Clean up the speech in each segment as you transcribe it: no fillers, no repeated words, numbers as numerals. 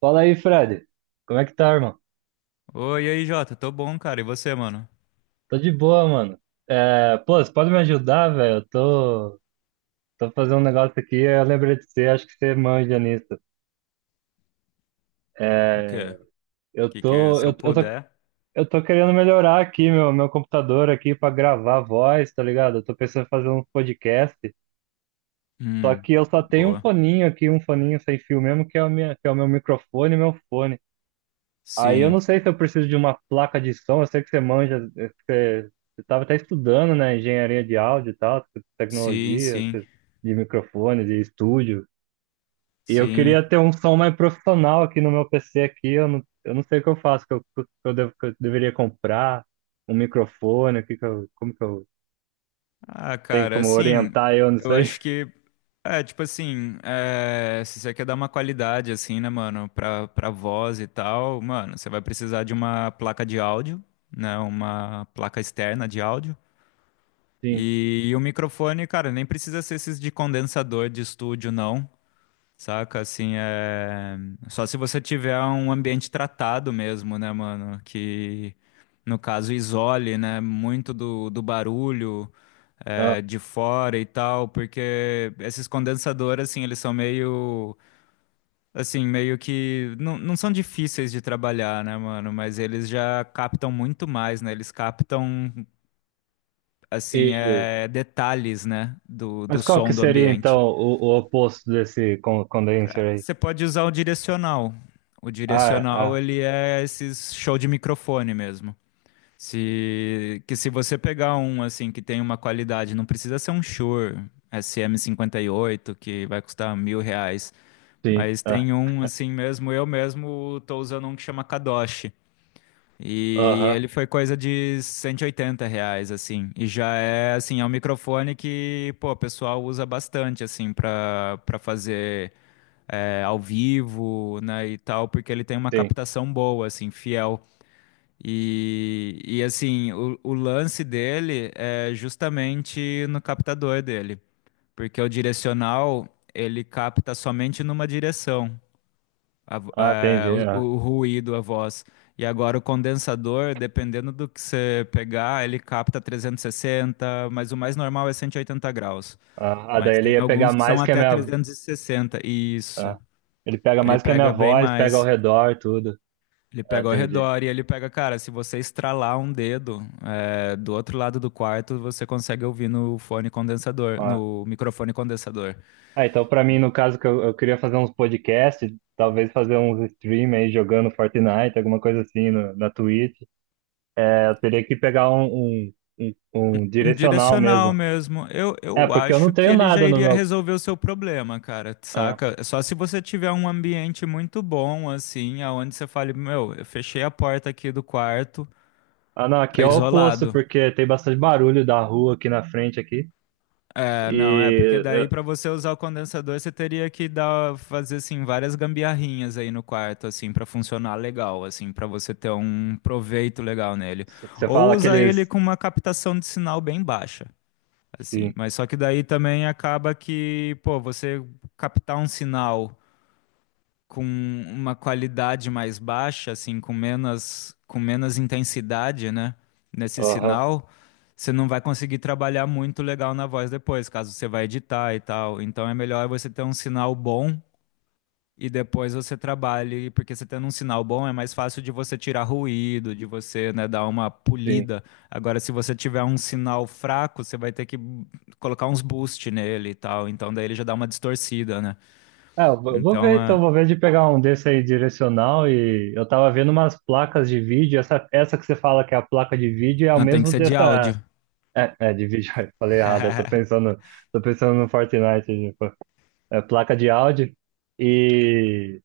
Fala aí, Fred. Como é que tá, irmão? Oi, e aí, Jota, tô bom, cara. E você, mano? Tô de boa, mano. É, pô, você pode me ajudar, velho? Eu tô fazendo um negócio aqui, eu lembrei de você, acho que você manja nisso. O quê? É, O eu que que, tô, se eu eu, eu tô, puder? eu tô querendo melhorar aqui meu computador aqui pra gravar voz, tá ligado? Eu tô pensando em fazer um podcast, só Hum, que eu só tenho um boa. foninho aqui, um foninho sem fio mesmo, que é o minha, que é o meu microfone e meu fone. Aí eu não Sim, sei se eu preciso de uma placa de som, eu sei que você manja, você estava até estudando, né, engenharia de áudio e tal, sim, tecnologia, sim, você de microfone, de estúdio. E eu sim. queria ter um som mais profissional aqui no meu PC aqui, eu não sei o que eu faço, que eu deveria comprar um microfone. O que que eu, Como que eu Ah, tenho cara, como assim, orientar eu não eu sei. acho que é tipo assim, se você quer dar uma qualidade assim, né, mano, pra voz e tal, mano, você vai precisar de uma placa de áudio, né, uma placa externa de áudio. Sim. E o microfone, cara, nem precisa ser esses de condensador de estúdio, não. Saca, assim, é. Só se você tiver um ambiente tratado mesmo, né, mano? Que, no caso, isole, né? Muito do barulho Ah, de fora e tal, porque esses condensadores, assim, eles são meio. Assim, meio que. Não, não são difíceis de trabalhar, né, mano? Mas eles já captam muito mais, né? Eles captam, assim, e detalhes, né? Do mas qual que som do seria então ambiente. O oposto desse condenser aí? Você pode usar o direcional. O Ah, é, direcional, ah, ele é esses show de microfone mesmo. Se, Que se você pegar um assim que tem uma qualidade, não precisa ser um Shure SM58 que vai custar R$ 1.000, sim. mas Ah, tem um assim mesmo. Eu mesmo tô usando um que chama Kadoshi e aham. ele foi coisa de R$ 180 assim. E já é assim é um microfone que pô, o pessoal usa bastante assim para fazer ao vivo, né, e tal, porque ele tem uma Sim. captação boa, assim, fiel. E assim, o lance dele é justamente no captador dele, porque o direcional ele capta somente numa direção Ah, entendi. o, o ruído, a voz. E agora o condensador, dependendo do que você pegar, ele capta 360, mas o mais normal é 180 graus. Ah, daí Mas ele tem ia pegar alguns que são mais que a até minha. 360. Isso. Ah, ele pega Ele mais que a minha pega bem voz, pega ao mais. redor, tudo. Ele Ah, pega ao entendi. redor e ele pega, cara, se você estralar um dedo, do outro lado do quarto, você consegue ouvir no fone condensador, Ah, no microfone condensador. ah, então pra mim, no caso, que eu queria fazer uns podcasts, talvez fazer uns stream aí jogando Fortnite, alguma coisa assim na Twitch. É, eu teria que pegar um Um direcional direcional mesmo. mesmo. Eu, É, eu porque eu não acho que tenho ele já nada no iria meu. resolver o seu problema, cara, Ah, saca? Só se você tiver um ambiente muito bom, assim, aonde você fale, meu, eu fechei a porta aqui do quarto, ah, não, aqui tá é o oposto, isolado. porque tem bastante barulho da rua aqui na frente aqui. É, não, porque E daí pra você usar o condensador, você teria que dar, fazer assim várias gambiarrinhas aí no quarto assim pra funcionar legal, assim, pra você ter um proveito legal nele. você Ou fala usar ele aqueles. com uma captação de sinal bem baixa, assim, Sim. mas só que daí também acaba que, pô, você captar um sinal com uma qualidade mais baixa, assim, com menos intensidade, né? Nesse Aham, sinal, você não vai conseguir trabalhar muito legal na voz depois, caso você vá editar e tal. Então é melhor você ter um sinal bom e depois você trabalhe, porque você tendo um sinal bom é mais fácil de você tirar ruído, de você, né, dar uma sim. polida. Agora, se você tiver um sinal fraco, você vai ter que colocar uns boost nele e tal. Então daí ele já dá uma distorcida, né? Ah, eu vou Então ver então, é... vou ver de pegar um desse aí direcional. E eu tava vendo umas placas de vídeo, essa que você fala que é a placa de vídeo é o não, tem que mesmo ser de dessa. áudio. É, é de vídeo, eu falei errado, tô pensando no Fortnite, tipo, é placa de áudio. E,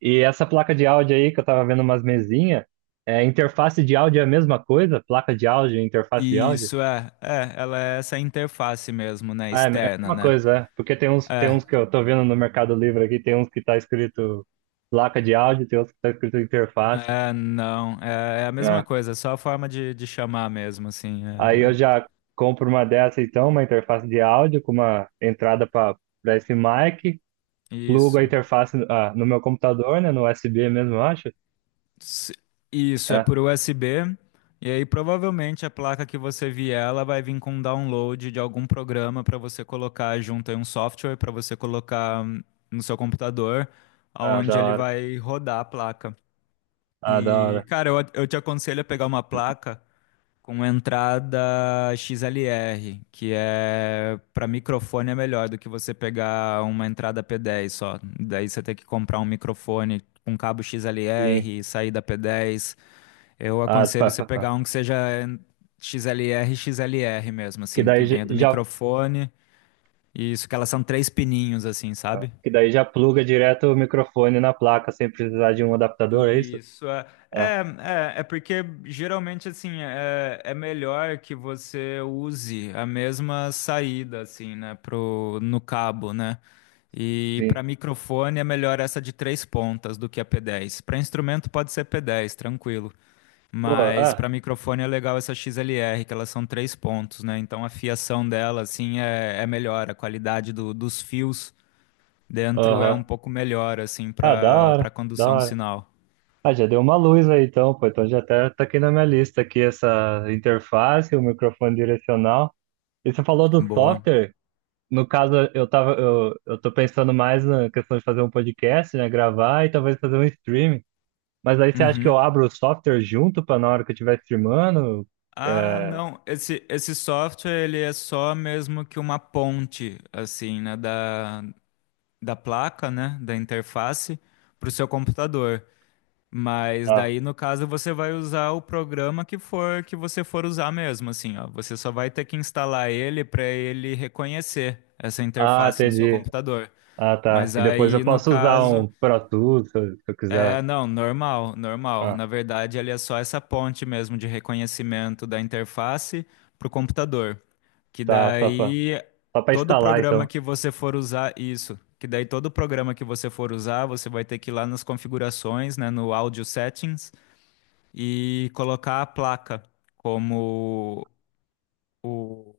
e essa placa de áudio aí que eu tava vendo umas mesinhas, é interface de áudio é a mesma coisa? Placa de áudio, interface de áudio? Isso é, ela é essa interface mesmo, né? Ah, é é a Externa, mesma né? coisa, é. Porque tem É, uns que eu tô vendo no Mercado Livre aqui, tem uns que tá escrito placa de áudio, tem uns que tá escrito interface. é, não, é a mesma É. coisa, é só a forma de chamar mesmo, assim. Aí eu já compro uma dessa então, uma interface de áudio com uma entrada para esse mic, plugo a Isso. interface ah, no meu computador, né, no USB mesmo, eu acho. Se- Isso, é É. por USB, e aí provavelmente a placa que você vier, ela vai vir com download de algum programa para você colocar junto aí um software para você colocar no seu computador, Ah, aonde da ele hora. vai rodar a placa. Ah, da E, hora. cara, eu te aconselho a pegar uma placa. Com entrada XLR, que é para microfone é melhor do que você pegar uma entrada P10 só. Daí você tem que comprar um microfone com cabo Sim. XLR, saída P10. Eu Ah, pá, aconselho você pá, pá. pegar um que seja XLR, XLR mesmo, Que assim, que daí já, venha do já- microfone. E isso que elas são três pininhos, assim, Ah, sabe? que daí já pluga direto o microfone na placa sem precisar de um adaptador, é isso? Isso é, Ah, é porque geralmente assim é melhor que você use a mesma saída assim, né, pro no cabo, né? E para sim. microfone é melhor essa de três pontas do que a P10. Para instrumento pode ser P10, tranquilo, Pô, mas ah, para microfone é legal essa XLR, que elas são três pontos, né? Então a fiação dela assim é melhor, a qualidade dos fios dentro é aham. um pouco melhor assim Ah, da para hora, da condução do hora. sinal. Ah, já deu uma luz aí então, pô. Então já até tá aqui na minha lista aqui essa interface, o microfone direcional. E você falou do Boa. software. No caso, eu tô pensando mais na questão de fazer um podcast, né? Gravar e talvez fazer um streaming. Mas aí você acha que Uhum. eu abro o software junto pra na hora que eu estiver streamando? Ah, É. não. Esse software ele é só mesmo que uma ponte, assim, né, da placa, né, da interface para o seu computador. Mas Ah, daí, no caso, você vai usar o programa que você for usar mesmo, assim, ó. Você só vai ter que instalar ele para ele reconhecer essa ah, interface no seu entendi. computador. Ah, tá. Mas E depois aí, eu no posso usar caso. um Pro Tools se eu É, quiser. não, normal, normal. Ah, Na verdade, ele é só essa ponte mesmo de reconhecimento da interface para o computador. Que tá, daí só pra todo instalar programa então. que você for usar, isso, que daí todo programa que você for usar, você vai ter que ir lá nas configurações, né, no Audio Settings e colocar a placa como o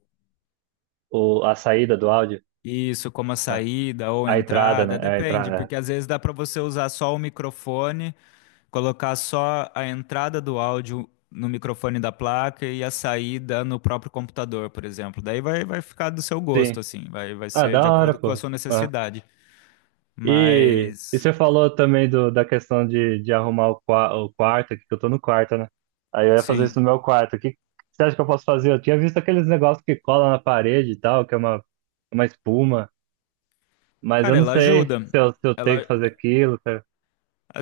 O, a saída do áudio. isso, como a Ah, saída ou a entrada, né? entrada, É, a depende, entrada. porque às vezes dá para você usar só o microfone. Colocar só a entrada do áudio no microfone da placa e a saída no próprio computador, por exemplo. Daí vai ficar do seu gosto, Sim. assim, vai Ah, ser de da hora, acordo com a pô. sua Ah. necessidade. E Mas, você falou também do, da questão de arrumar o, o quarto aqui, que eu tô no quarto, né? Aí eu ia fazer sim. isso no meu quarto. Que você acha que eu posso fazer? Eu tinha visto aqueles negócios que cola na parede e tal, que é uma espuma, mas eu Cara, não ela sei ajuda. Se eu tenho que Ela, fazer aquilo. Se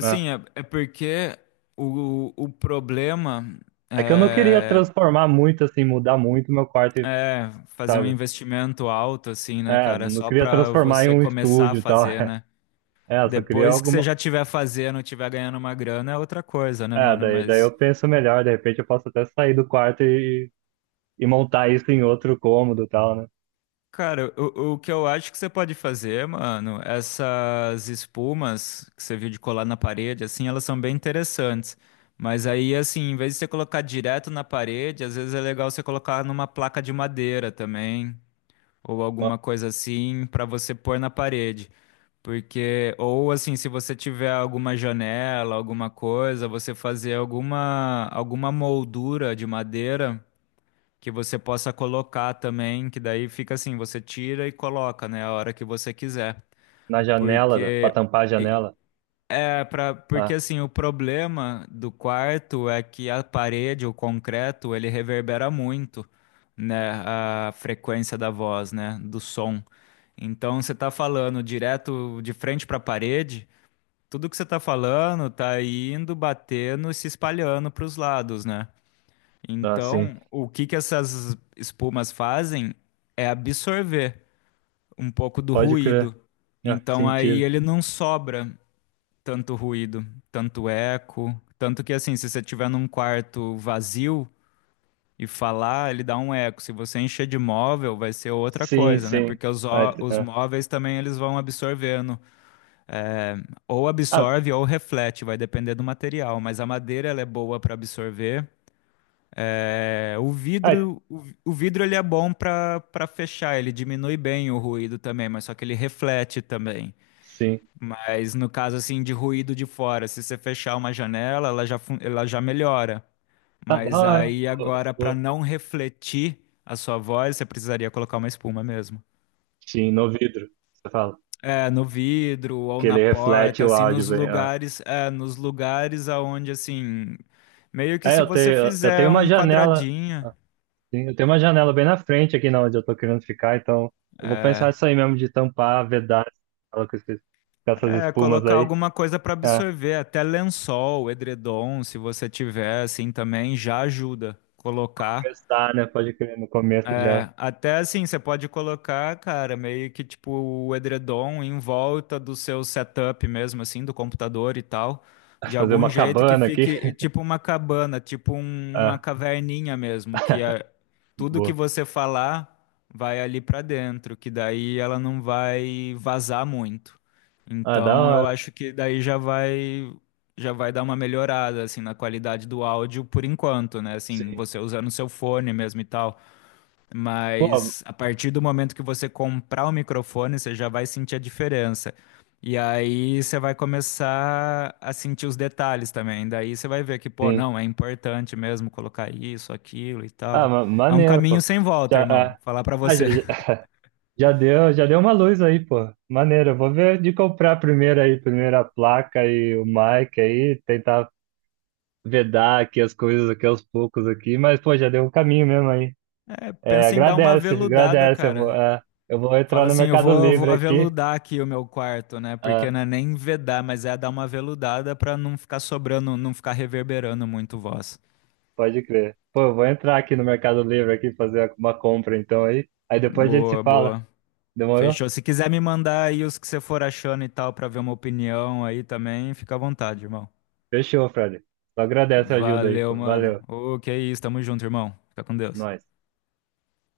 né? é porque o problema É que eu não queria é, transformar muito, assim, mudar muito meu quarto, é fazer um sabe? investimento alto, assim, né, É, cara? não Só queria pra transformar em você um começar a estúdio e tal. fazer, né? É, eu só queria Depois que você alguma. já tiver fazendo, tiver ganhando uma grana, é outra coisa, né, É, mano? daí, daí eu Mas, penso melhor, de repente eu posso até sair do quarto e montar isso em outro cômodo e tal, né? cara, o que eu acho que você pode fazer, mano, essas espumas que você viu de colar na parede, assim, elas são bem interessantes. Mas aí, assim, em vez de você colocar direto na parede, às vezes é legal você colocar numa placa de madeira também, ou alguma coisa assim, pra você pôr na parede. Porque, ou assim, se você tiver alguma janela, alguma coisa, você fazer alguma moldura de madeira que você possa colocar também, que daí fica assim, você tira e coloca, né, a hora que você quiser. Na janela, pra Porque, tampar a janela. porque Ah, assim, o problema do quarto é que a parede, o concreto, ele reverbera muito, né, a frequência da voz, né, do som. Então, você tá falando direto de frente para a parede, tudo que você tá falando tá indo, batendo e se espalhando para os lados, né? ah, sim. Então, o que que essas espumas fazem é absorver um pouco do Pode crer. ruído. Ah, Então, aí sentido. ele não sobra tanto ruído, tanto eco. Tanto que, assim, se você tiver num quarto vazio e falar, ele dá um eco. Se você encher de móvel, vai ser outra Sim, coisa, né? sim. Porque Ah, t- os ah, móveis também eles vão absorvendo é, ou ah, absorve ou reflete, vai depender do material, mas a madeira ela é boa para absorver. É, o ah, vidro, o vidro ele é bom para fechar, ele diminui bem o ruído também, mas só que ele reflete também. sim. Mas no caso assim de ruído de fora, se você fechar uma janela, ela já melhora. Ah, da Mas hora. aí Vou- agora para vou- não refletir a sua voz, você precisaria colocar uma espuma mesmo. Sim, no vidro, você fala. É, no vidro ou Que na ele reflete porta, o assim, áudio nos bem. Ah. lugares, nos lugares aonde, assim, meio que se você Eu fizer tenho uma um janela. quadradinho, Ah. Sim, eu tenho uma janela bem na frente aqui na onde eu tô querendo ficar, então eu vou pensar isso aí mesmo de tampar, vedar ela com com essas espumas colocar aí. alguma coisa para É, absorver, até lençol, edredom, se você tiver, assim, também já ajuda pra colocar. começar, né? Pode crer, no começo já É, até assim, você pode colocar, cara, meio que tipo o edredom em volta do seu setup mesmo, assim, do computador e tal, de fazer algum uma jeito que cabana aqui. fique tipo uma cabana, tipo uma Ah, caverninha mesmo, tudo que boa. você falar vai ali pra dentro, que daí ela não vai vazar muito. Ah, da Então, eu hora. acho que daí já vai dar uma melhorada assim na qualidade do áudio por enquanto, né? Assim, Sim. você usando seu fone mesmo e tal. Pô, Mas a partir do momento que você comprar o microfone, você já vai sentir a diferença. E aí você vai começar a sentir os detalhes também. Daí você vai ver que, pô, sim. não, é importante mesmo colocar isso, aquilo e Ah, tal. É um maneiro, caminho pô. sem volta, Já, é. irmão. Falar pra Ah, já, você. já, já deu uma luz aí, pô. Maneiro. Eu vou ver de comprar primeiro aí, primeiro a placa e o mic aí, tentar vedar aqui as coisas aqui aos poucos aqui, mas pô, já deu um caminho mesmo aí. É, É, pensa em dar uma agradece, aveludada, agradece. Eu vou, cara. é, eu vou entrar Fala no assim, eu Mercado vou Livre aqui. aveludar aqui o meu quarto, né? Porque Ah, não é nem vedar, mas é dar uma aveludada pra não ficar sobrando, não ficar reverberando muito voz. pode crer. Pô, eu vou entrar aqui no Mercado Livre aqui fazer uma compra então aí. Aí depois a gente se Boa, fala. boa. Demorou? Fechou. Se quiser me mandar aí os que você for achando e tal, pra ver uma opinião aí também, fica à vontade, irmão. Fechou, Fred. Só agradece a ajuda aí, Valeu, pô. mano. Valeu. Ô, que isso, tamo junto, irmão. Fica com Deus. Nós.